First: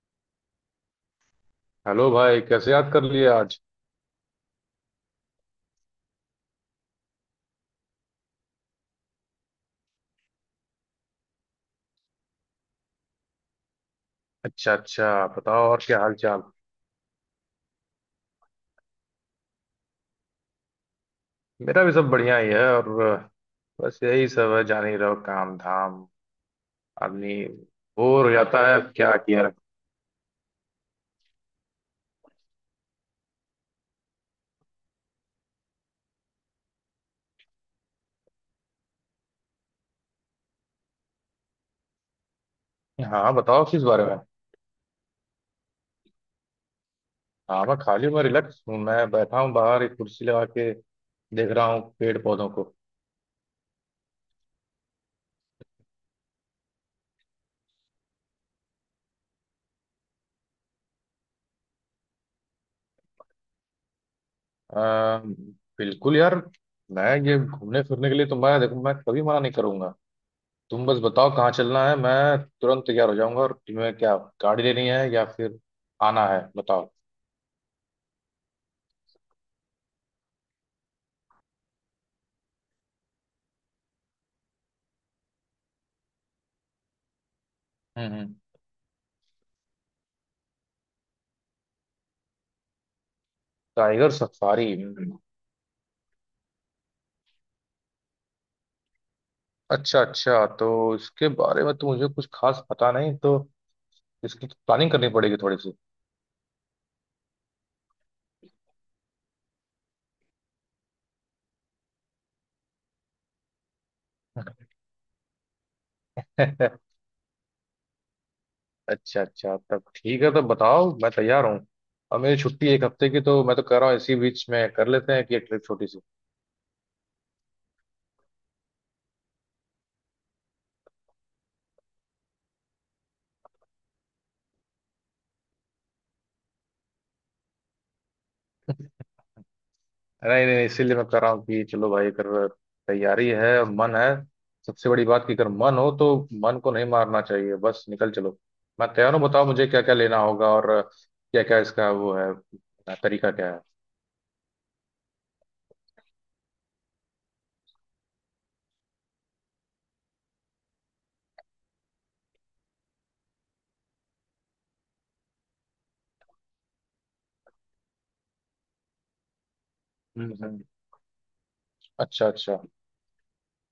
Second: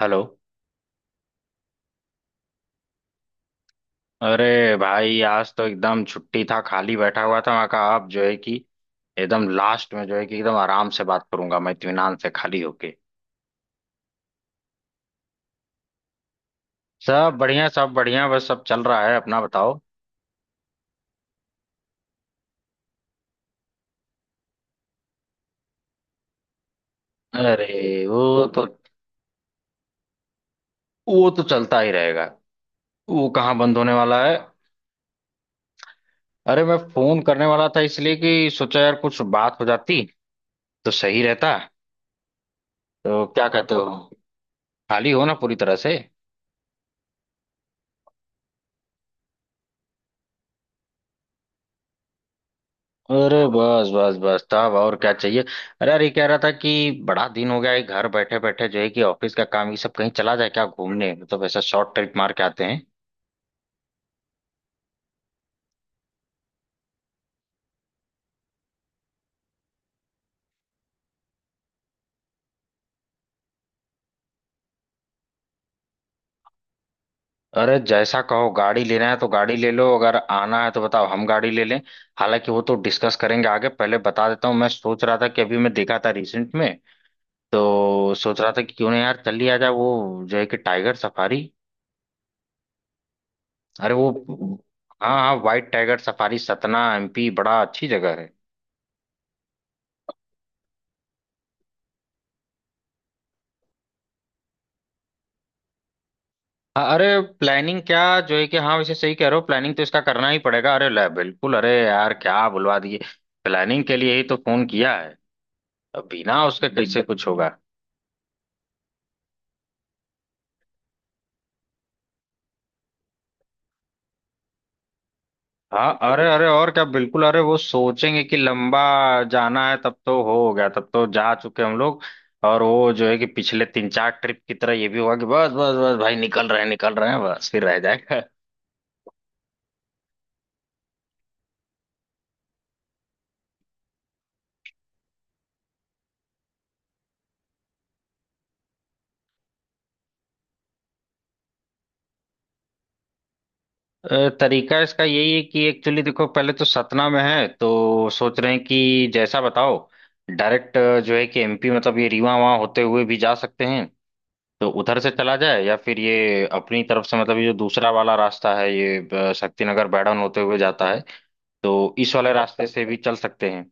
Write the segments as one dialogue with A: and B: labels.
A: Hello.
B: Hello भाई, कैसे याद कर लिए आज?
A: अरे भाई आज तो एकदम छुट्टी था, खाली बैठा हुआ था। मैं कहा आप जो है कि एकदम लास्ट में जो है कि एकदम आराम से बात करूंगा, मैं इत्मीनान से खाली होके।
B: अच्छा अच्छा, बताओ और क्या हाल चाल।
A: सब बढ़िया सब बढ़िया, बस सब चल रहा है, अपना बताओ।
B: मेरा भी सब बढ़िया ही है। और बस यही सब है, जान ही रहो काम धाम। आदमी
A: अरे वो
B: बोर हो
A: तो,
B: जाता है, क्या किया रहे।
A: वो तो चलता ही रहेगा, वो कहाँ बंद होने वाला है। अरे मैं फोन करने वाला था, इसलिए कि सोचा यार कुछ बात हो जाती तो सही रहता। तो
B: हाँ
A: क्या
B: बताओ,
A: कहते
B: किस
A: हो?
B: बारे में।
A: खाली हो ना पूरी तरह से?
B: हाँ, मैं खाली हूँ, मैं रिलैक्स हूँ, मैं बैठा हूँ बाहर एक कुर्सी लगा के। देख रहा हूँ पेड़ पौधों को।
A: अरे बस बस बस साहब, और क्या चाहिए। अरे अरे, कह रहा था कि बड़ा दिन हो गया है, घर बैठे बैठे जो है कि ऑफिस का काम, ये सब कहीं चला जाए क्या घूमने, मतलब ऐसा शॉर्ट ट्रिप मार के आते हैं।
B: अ, बिल्कुल यार। मैं ये घूमने फिरने के लिए तो, मैं देखो, मैं कभी मना नहीं करूंगा। तुम बस बताओ कहाँ चलना है, मैं तुरंत तैयार हो जाऊंगा। और तुम्हें क्या गाड़ी लेनी है या फिर आना है, बताओ।
A: अरे जैसा कहो, गाड़ी लेना है तो गाड़ी ले लो, अगर आना है तो बताओ हम गाड़ी ले लें। हालांकि वो तो डिस्कस करेंगे आगे, पहले बता देता हूँ, मैं सोच रहा था कि अभी मैं देखा था रिसेंट में, तो
B: हम्म।
A: सोच रहा था कि क्यों ना यार चल लिया जाए वो जो है कि टाइगर सफारी। अरे वो,
B: टाइगर सफारी।
A: हाँ
B: हम्म।
A: हाँ white tiger safari, Satna MP, बड़ा अच्छी जगह है।
B: अच्छा अच्छा, तो इसके बारे में तो मुझे कुछ खास पता नहीं। तो इसकी तो प्लानिंग करनी पड़ेगी थोड़ी सी।
A: अरे प्लानिंग क्या, जो है कि हाँ, वैसे सही कह रहे हो, प्लानिंग तो इसका करना ही पड़ेगा। अरे ले बिल्कुल, अरे यार क्या बुलवा दिए, प्लानिंग के लिए ही तो फोन किया है, अब बिना उसके कैसे कुछ होगा।
B: अच्छा अच्छा, तब ठीक है। तो बताओ, मैं तैयार हूँ। और मेरी छुट्टी एक हफ्ते की, तो मैं तो कह रहा हूँ इसी बीच में कर लेते हैं कि एक ट्रिप छोटी
A: हाँ
B: सी।
A: अरे अरे और क्या बिल्कुल, अरे वो सोचेंगे कि लंबा जाना है, तब तो हो गया, तब तो जा चुके हम लोग। और वो जो है कि पिछले 3 4 ट्रिप की तरह ये भी होगा कि बस बस बस भाई निकल रहे हैं निकल रहे हैं, बस फिर रह जाएगा।
B: नहीं नहीं, इसीलिए मैं कह रहा हूँ कि चलो भाई, अगर तैयारी है और मन है, सबसे बड़ी बात कि अगर मन हो तो मन को नहीं मारना चाहिए। बस निकल चलो। मैं तैयार हूँ, बताओ मुझे क्या क्या लेना होगा और क्या क्या इसका वो है, तरीका क्या है।
A: तरीका इसका यही है कि एक्चुअली देखो, पहले तो सतना में है, तो सोच रहे हैं कि जैसा बताओ, डायरेक्ट जो है कि एमपी, मतलब ये रीवा वहाँ होते हुए भी जा सकते हैं, तो उधर से चला जाए, या फिर ये अपनी तरफ से, मतलब ये जो दूसरा वाला रास्ता है, ये शक्तिनगर बैडन
B: हम्म
A: होते हुए
B: हम्म।
A: जाता है, तो इस
B: अच्छा
A: वाले
B: अच्छा।
A: रास्ते से भी चल सकते हैं।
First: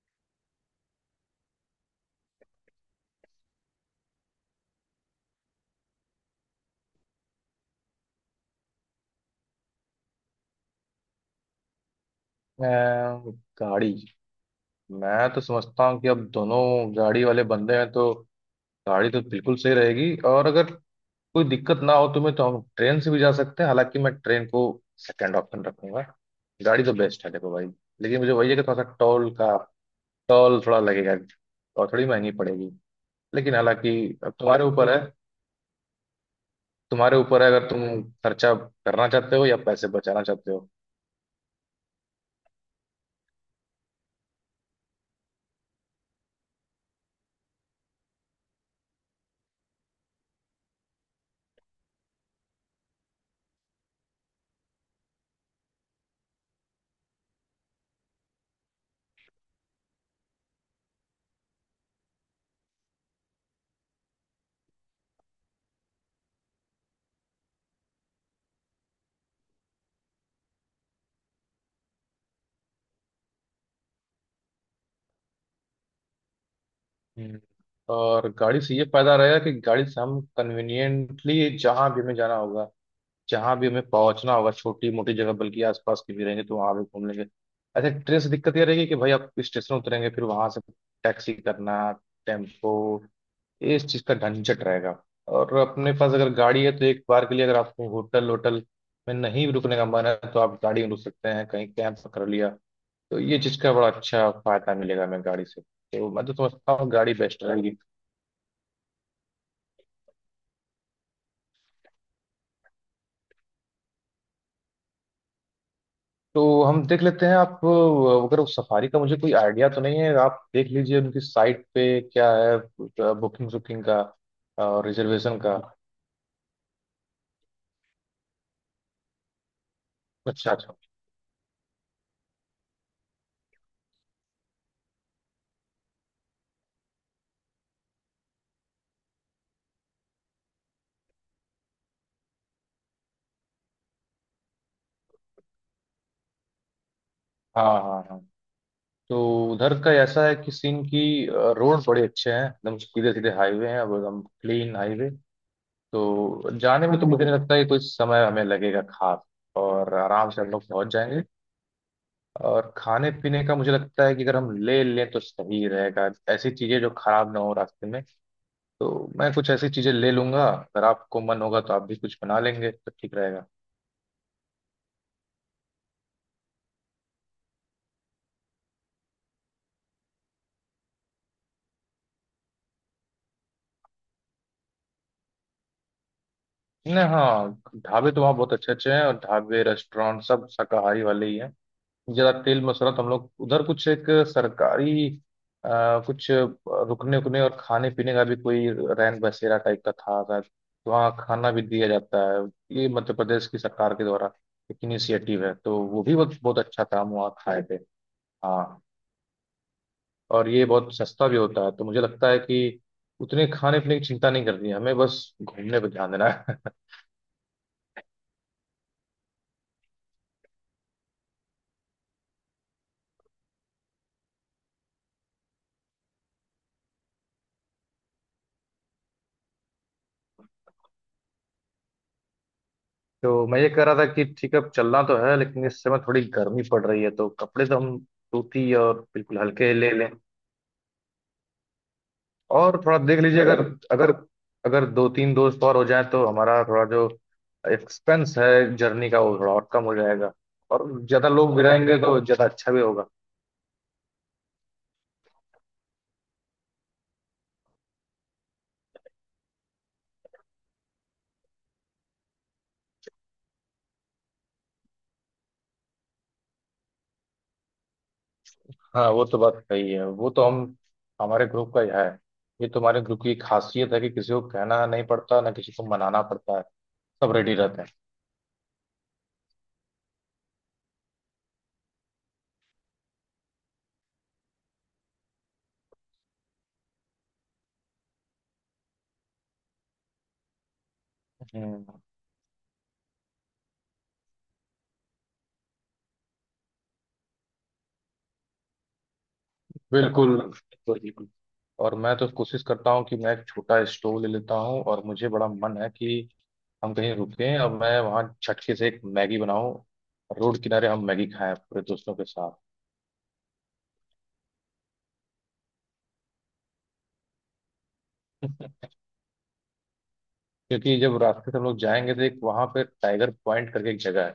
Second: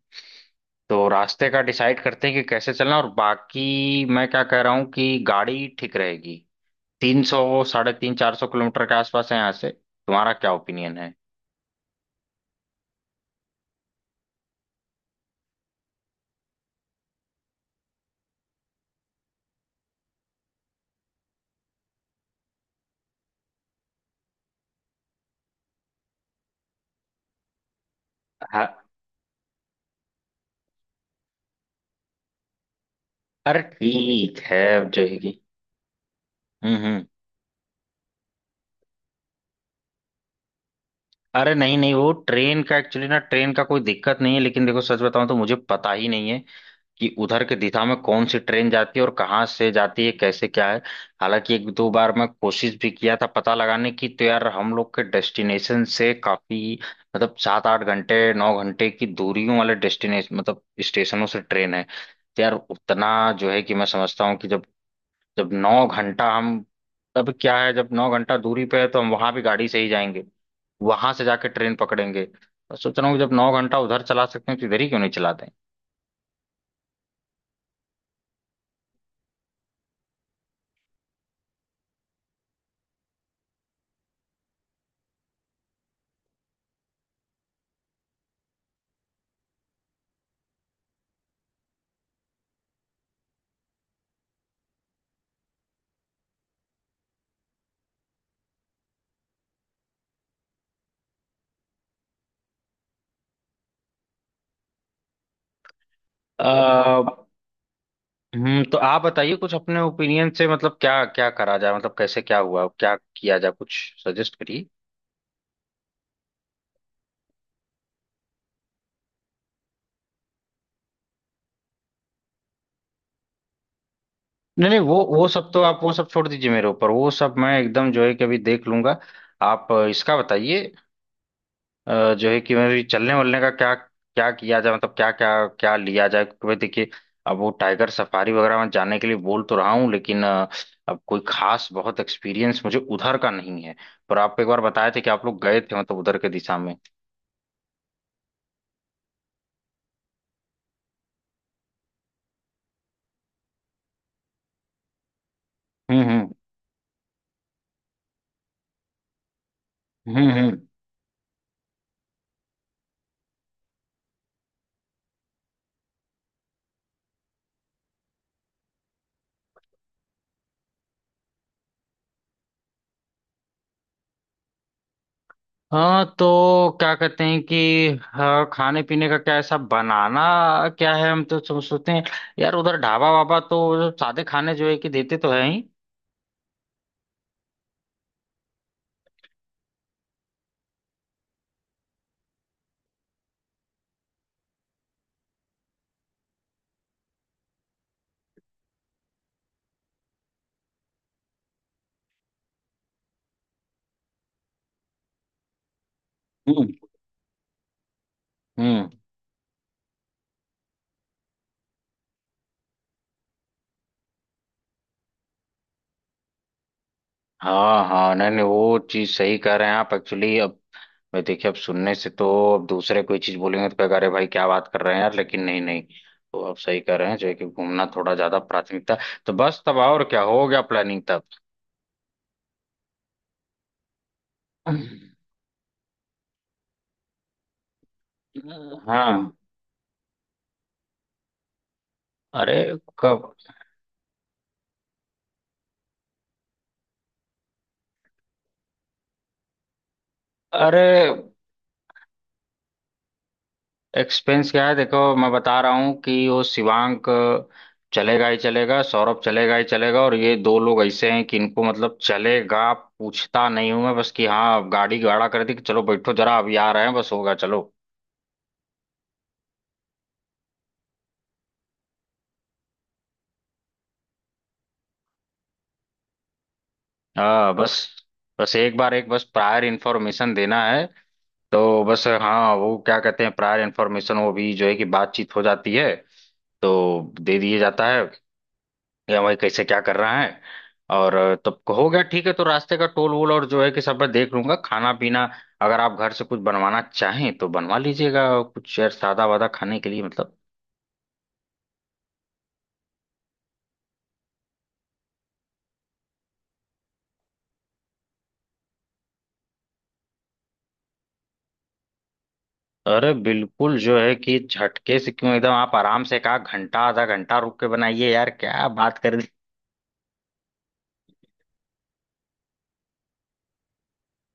A: तो रास्ते का डिसाइड करते हैं कि कैसे चलना, और बाकी मैं क्या कह रहा हूँ कि गाड़ी ठीक रहेगी। 300 साढ़े तीन 400 किलोमीटर के आसपास है यहाँ से, तुम्हारा क्या ओपिनियन है?
B: अम, गाड़ी, मैं तो समझता हूँ कि अब दोनों गाड़ी वाले बंदे हैं, तो गाड़ी तो बिल्कुल सही रहेगी। और अगर कोई दिक्कत ना हो तुम्हें तो हम ट्रेन से भी जा सकते हैं, हालांकि मैं ट्रेन को सेकंड ऑप्शन रखूंगा। गाड़ी तो बेस्ट है, देखो भाई। लेकिन मुझे वही है कि
A: हाँ।
B: थोड़ा सा टोल का टोल थोड़ा लगेगा और थोड़ी महंगी पड़ेगी, लेकिन
A: अरे
B: हालांकि अब
A: ठीक है,
B: तुम्हारे
A: अब
B: ऊपर है।
A: जाएगी। हम्म।
B: तुम्हारे ऊपर है, अगर तुम खर्चा करना चाहते हो या पैसे बचाना चाहते हो।
A: अरे नहीं नहीं, वो ट्रेन का एक्चुअली ना, ट्रेन का कोई दिक्कत नहीं है, लेकिन देखो सच बताऊं तो मुझे पता ही नहीं है कि उधर के दिशा में कौन सी ट्रेन जाती है और कहाँ से जाती है, कैसे क्या है। हालांकि 1 2 बार मैं कोशिश भी किया था पता लगाने की, तो यार हम लोग के डेस्टिनेशन से काफी, मतलब 7 8 घंटे 9 घंटे की दूरियों वाले डेस्टिनेशन मतलब स्टेशनों से ट्रेन है। तो यार उतना जो है कि मैं समझता हूँ कि जब, जब 9 घंटा हम, तब क्या है, जब 9 घंटा दूरी पे है तो हम वहां भी गाड़ी से ही जाएंगे, वहां से जाके ट्रेन पकड़ेंगे, तो सोच रहा हूँ जब 9 घंटा उधर चला सकते हैं तो इधर ही क्यों नहीं चलाते।
B: हम्म। और गाड़ी से ये फायदा रहेगा कि गाड़ी से हम कन्वीनियंटली जहाँ भी हमें जाना होगा, जहां भी हमें पहुंचना होगा, छोटी मोटी जगह बल्कि आसपास की भी रहेंगे तो वहां भी घूम लेंगे। अच्छा, ट्रेन से दिक्कत ये रहेगी कि भाई आप स्टेशन उतरेंगे, फिर वहां से टैक्सी करना, टेम्पो, इस चीज का झंझट रहेगा। और अपने पास अगर गाड़ी है, तो एक बार के लिए अगर आपको होटल होटल में नहीं भी रुकने का मन है तो आप गाड़ी में रुक सकते हैं, कहीं कैंप कर लिया। तो ये चीज का बड़ा अच्छा फायदा मिलेगा हमें गाड़ी से, तो मैं तो समझता हूँ
A: आ,
B: गाड़ी बेस्ट रहेगी।
A: तो आप बताइए कुछ अपने ओपिनियन से, मतलब क्या क्या करा जाए, मतलब कैसे क्या हुआ, क्या किया जाए, कुछ सजेस्ट करिए।
B: तो हम देख लेते हैं। आप अगर उस सफारी का, मुझे कोई आइडिया तो नहीं है, आप देख लीजिए उनकी साइट पे क्या है, बुकिंग बुकिंग का
A: नहीं नहीं,
B: और
A: वो
B: रिजर्वेशन
A: सब
B: का।
A: तो आप वो सब छोड़ दीजिए मेरे ऊपर, वो सब मैं एकदम जो है कि अभी देख लूंगा, आप इसका
B: अच्छा
A: बताइए।
B: अच्छा।
A: जो है कि मेरी चलने वलने का क्या क्या किया जाए, मतलब क्या क्या क्या लिया जाए, क्योंकि भाई देखिए, अब वो टाइगर सफारी वगैरह में जाने के लिए बोल तो रहा हूँ, लेकिन अब कोई खास बहुत एक्सपीरियंस मुझे उधर का नहीं है। पर आप एक बार बताए थे कि आप लोग गए थे, मतलब उधर के दिशा में।
B: हाँ हाँ हाँ। तो उधर का ऐसा है कि सीन की रोड बड़े अच्छे हैं, एकदम सीधे सीधे हाईवे हैं, अब एकदम क्लीन हाईवे।
A: हम्म।
B: तो जाने में तो मुझे नहीं लगता है कि कोई समय हमें लगेगा खास, और
A: हम्म
B: आराम से हम
A: हम्म।
B: लोग पहुंच जाएंगे। और खाने पीने का मुझे लगता है कि अगर हम ले लें तो सही रहेगा, ऐसी चीजें जो खराब ना हो रास्ते में। तो मैं कुछ ऐसी चीजें ले लूंगा, अगर आपको मन होगा तो आप भी कुछ बना लेंगे तो ठीक रहेगा।
A: हाँ तो क्या कहते हैं कि, हाँ, खाने पीने का क्या ऐसा बनाना क्या है, हम तो सोचते हैं यार उधर ढाबा वाबा तो सादे खाने जो है कि देते तो है ही।
B: नहीं, हाँ, ढाबे तो वहाँ बहुत अच्छे अच्छे हैं, और ढाबे रेस्टोरेंट सब शाकाहारी वाले ही हैं, ज्यादा तेल मसाला तो, हम लोग उधर कुछ एक सरकारी, कुछ रुकने उकने और खाने पीने का भी कोई रैन बसेरा टाइप का था शायद, तो वहाँ खाना भी दिया जाता है। ये मध्य प्रदेश की सरकार के द्वारा एक इनिशिएटिव है, तो वो भी बहुत बहुत
A: हम्म
B: अच्छा था, हम वहाँ खाए थे। हाँ।
A: हम्म।
B: और ये बहुत सस्ता भी होता है, तो मुझे लगता है कि उतने खाने पीने की चिंता नहीं करनी है हमें, बस घूमने पर ध्यान देना है।
A: हाँ हाँ, नहीं नहीं, वो चीज सही कह रहे हैं आप, एक्चुअली अब मैं देखिए, अब सुनने से तो अब दूसरे कोई चीज बोलेंगे तो कहेगा अरे भाई क्या बात कर रहे हैं यार, लेकिन नहीं नहीं, तो आप सही कह रहे हैं जो है कि घूमना थोड़ा ज्यादा प्राथमिकता, तो बस, तब और क्या हो गया, प्लानिंग तब।
B: तो मैं ये कह रहा था कि ठीक है, अब चलना तो है लेकिन इस समय थोड़ी गर्मी पड़ रही है, तो कपड़े तो हम सूती और
A: हाँ।
B: बिल्कुल हल्के ही ले लें।
A: अरे
B: और थोड़ा देख
A: कब?
B: लीजिए, अगर अगर अगर दो तीन दोस्त और हो जाए तो हमारा थोड़ा जो एक्सपेंस है जर्नी का वो थोड़ा और कम हो जाएगा।
A: अरे
B: और ज्यादा लोग भी रहेंगे तो ज्यादा अच्छा भी होगा।
A: एक्सपेंस क्या है, देखो मैं बता रहा हूँ कि वो शिवांक चलेगा ही चलेगा, सौरभ चलेगा ही चलेगा, और ये दो लोग ऐसे हैं कि इनको मतलब चलेगा पूछता नहीं हूं मैं, बस कि हाँ अब गाड़ी गाड़ा कर दी कि चलो बैठो जरा अभी आ रहे हैं, बस होगा, चलो।
B: हाँ, वो तो बात सही है। वो तो हम हमारे ग्रुप का ही है। ये तुम्हारे ग्रुप की खासियत है कि किसी को कहना नहीं पड़ता, ना किसी को मनाना पड़ता है, सब
A: हाँ
B: रेडी
A: बस,
B: रहते हैं।
A: बस एक बार, एक बस प्रायर इन्फॉर्मेशन देना है, तो बस, हाँ वो क्या कहते हैं प्रायर इन्फॉर्मेशन वो भी जो है कि बातचीत हो जाती है तो दे दिए जाता है, या वही कैसे क्या कर रहा है। और तब हो
B: हम्म।
A: गया ठीक है, तो रास्ते का टोल वोल और जो है कि सब मैं देख लूंगा, खाना पीना अगर आप घर से कुछ बनवाना चाहें तो बनवा लीजिएगा, और कुछ यार सादा वादा खाने के लिए
B: बिल्कुल
A: मतलब।
B: बिल्कुल बिल्कुल। और मैं तो कोशिश करता हूँ कि मैं एक छोटा स्टोव ले लेता हूँ, और मुझे बड़ा मन है कि हम कहीं रुकें और मैं वहाँ छटके से एक मैगी बनाऊँ। रोड किनारे हम मैगी खाएं पूरे दोस्तों के साथ।
A: अरे बिल्कुल जो है कि झटके से क्यों, एकदम आप आराम से, कहा घंटा आधा घंटा रुक के बनाइए, यार क्या बात कर दी।
B: क्योंकि जब रास्ते से हम लोग जाएंगे, तो एक वहाँ पे टाइगर पॉइंट करके एक जगह है।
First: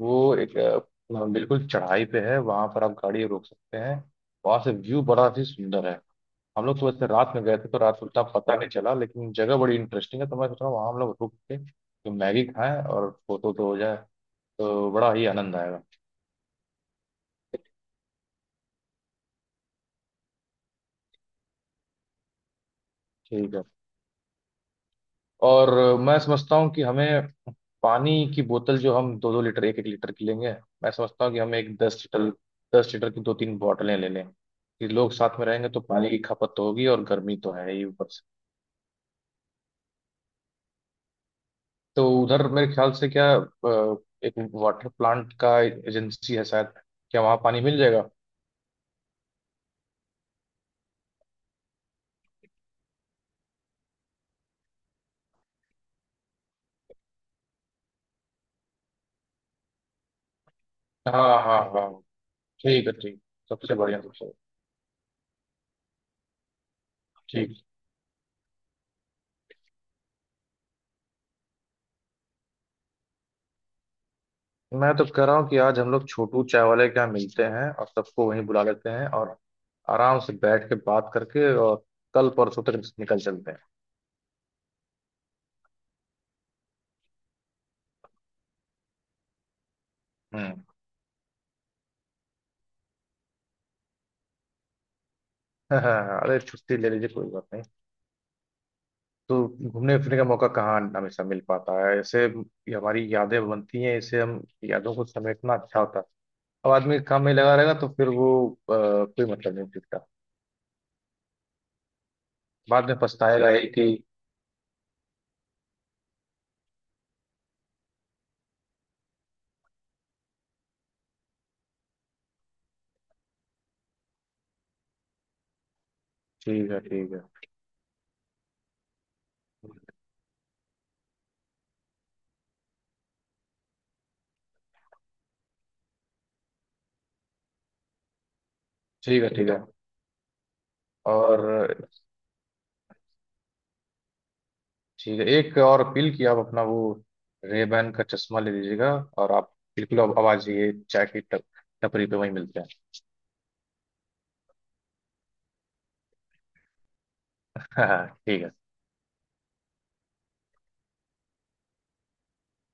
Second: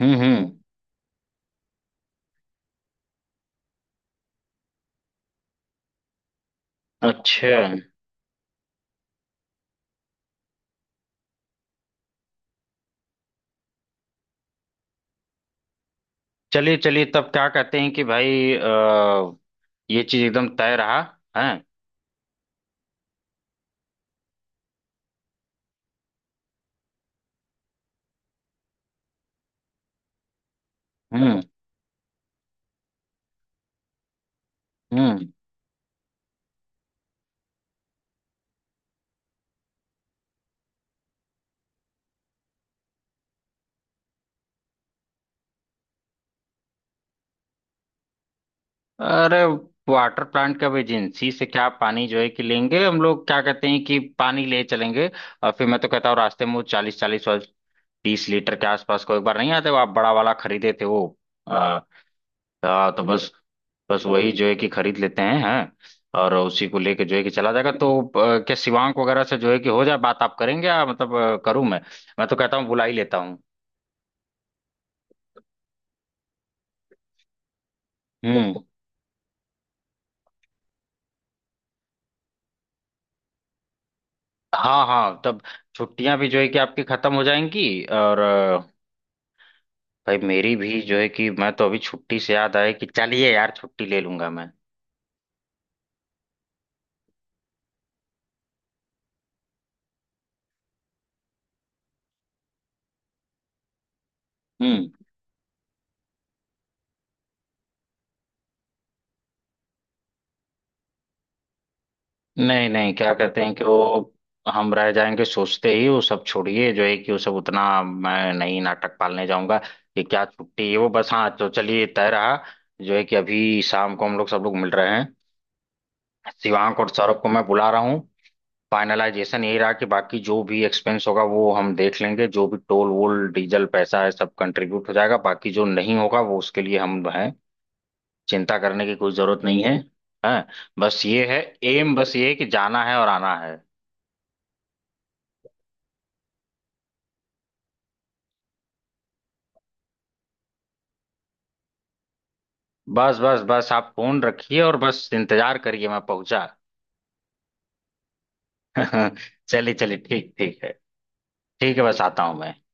B: वो एक
A: हम्म।
B: बिल्कुल चढ़ाई पे है, वहां पर आप गाड़ी रोक सकते हैं। वहां से व्यू बड़ा ही सुंदर है। हम लोग तो वैसे रात में
A: अच्छा,
B: गए थे तो रात को उतना पता नहीं चला, लेकिन जगह बड़ी इंटरेस्टिंग है। तो मैं सोच रहा हूँ वहां हम लोग रुक के तो मैगी खाएं और फोटो तो हो जाए, तो बड़ा ही आनंद आएगा।
A: चलिए चलिए, तब क्या कहते हैं कि भाई ये चीज एकदम तय रहा है।
B: ठीक है। और मैं समझता हूँ कि हमें पानी की बोतल, जो हम 2-2 लीटर 1-1 लीटर की लेंगे, मैं समझता हूँ कि
A: हम्म
B: हम एक दस लीटर 10 लीटर की दो तीन बोतलें ले लें, कि लोग
A: हम्म।
B: साथ में रहेंगे तो पानी की खपत तो होगी, और गर्मी तो है ही। तो उधर मेरे ख्याल से क्या, एक वाटर प्लांट का एजेंसी है शायद, क्या वहाँ पानी मिल जाएगा?
A: अरे वाटर प्लांट का भी एजेंसी से क्या, पानी जो है कि लेंगे हम लोग, क्या कहते हैं कि पानी ले चलेंगे, और फिर मैं तो कहता हूँ रास्ते में वो 40 40 और 30 लीटर के आसपास को एक बार नहीं आते वो, आप बड़ा वाला खरीदे थे वो।
B: हाँ हाँ
A: आ,
B: हाँ। ठीक
A: आ,
B: है,
A: तो
B: ठीक।
A: बस,
B: सबसे बढ़िया
A: बस
B: सबसे
A: वही जो है कि खरीद लेते हैं, और उसी को लेके जो है कि चला
B: ठीक।
A: जाएगा। तो क्या शिवांक वगैरह से जो है कि हो जाए बात, आप करेंगे या मतलब करूं मैं? मैं तो कहता हूँ बुला ही लेता हूँ।
B: मैं तो कह रहा हूँ कि आज हम लोग छोटू चाय वाले के यहाँ मिलते हैं और सबको वहीं
A: हम्म।
B: बुला लेते हैं, और आराम से बैठ के बात करके और कल परसों तक निकल चलते हैं।
A: हाँ हाँ, तब छुट्टियां भी जो है कि आपकी खत्म हो जाएंगी, और भाई मेरी
B: हम्म।
A: भी, जो है कि मैं तो अभी छुट्टी से याद आया कि चलिए यार छुट्टी ले लूंगा मैं।
B: हाँ, अरे छुट्टी ले लीजिए, कोई बात नहीं। तो घूमने फिरने का मौका कहाँ हमेशा मिल पाता है, ऐसे ये हमारी यादें बनती हैं, इसे हम
A: हम्म।
B: यादों को समेटना अच्छा होता है। अब आदमी काम में लगा रहेगा तो फिर वो कोई मतलब नहीं दिखता।
A: नहीं
B: बाद
A: नहीं,
B: में
A: क्या कहते
B: पछताएगा
A: हैं कि
B: यही कि।
A: वो, हम रह जाएंगे सोचते ही, वो सब छोड़िए, जो है कि वो सब उतना मैं नहीं नाटक पालने जाऊंगा कि क्या छुट्टी है वो, बस हाँ तो चलिए, तय रहा जो है कि अभी शाम को हम लोग सब लोग मिल रहे हैं,
B: ठीक
A: शिवांक
B: है
A: और
B: ठीक
A: सौरभ
B: है।
A: को मैं बुला रहा हूँ। फाइनलाइजेशन यही रहा कि बाकी जो भी एक्सपेंस होगा वो हम देख लेंगे, जो भी टोल वोल डीजल पैसा है सब कंट्रीब्यूट हो जाएगा, बाकी जो नहीं होगा वो उसके लिए हम हैं, चिंता करने की कोई
B: ठीक है
A: जरूरत
B: ठीक है।
A: नहीं है। हाँ, बस ये है।
B: और
A: एम बस ये है कि जाना है और आना है।
B: ठीक है, एक और अपील कि आप अपना वो रेबैन का चश्मा ले लीजिएगा, और आप बिल्कुल अब आवाज ये चाय की टप टपरी पे वहीं मिलते हैं।
A: बस बस बस, आप फोन रखिए और बस इंतजार करिए, मैं पहुंचा।
B: हाँ ठीक है।
A: चलिए चलिए, ठीक, ठीक है। ठीक है, बस आता हूँ मैं।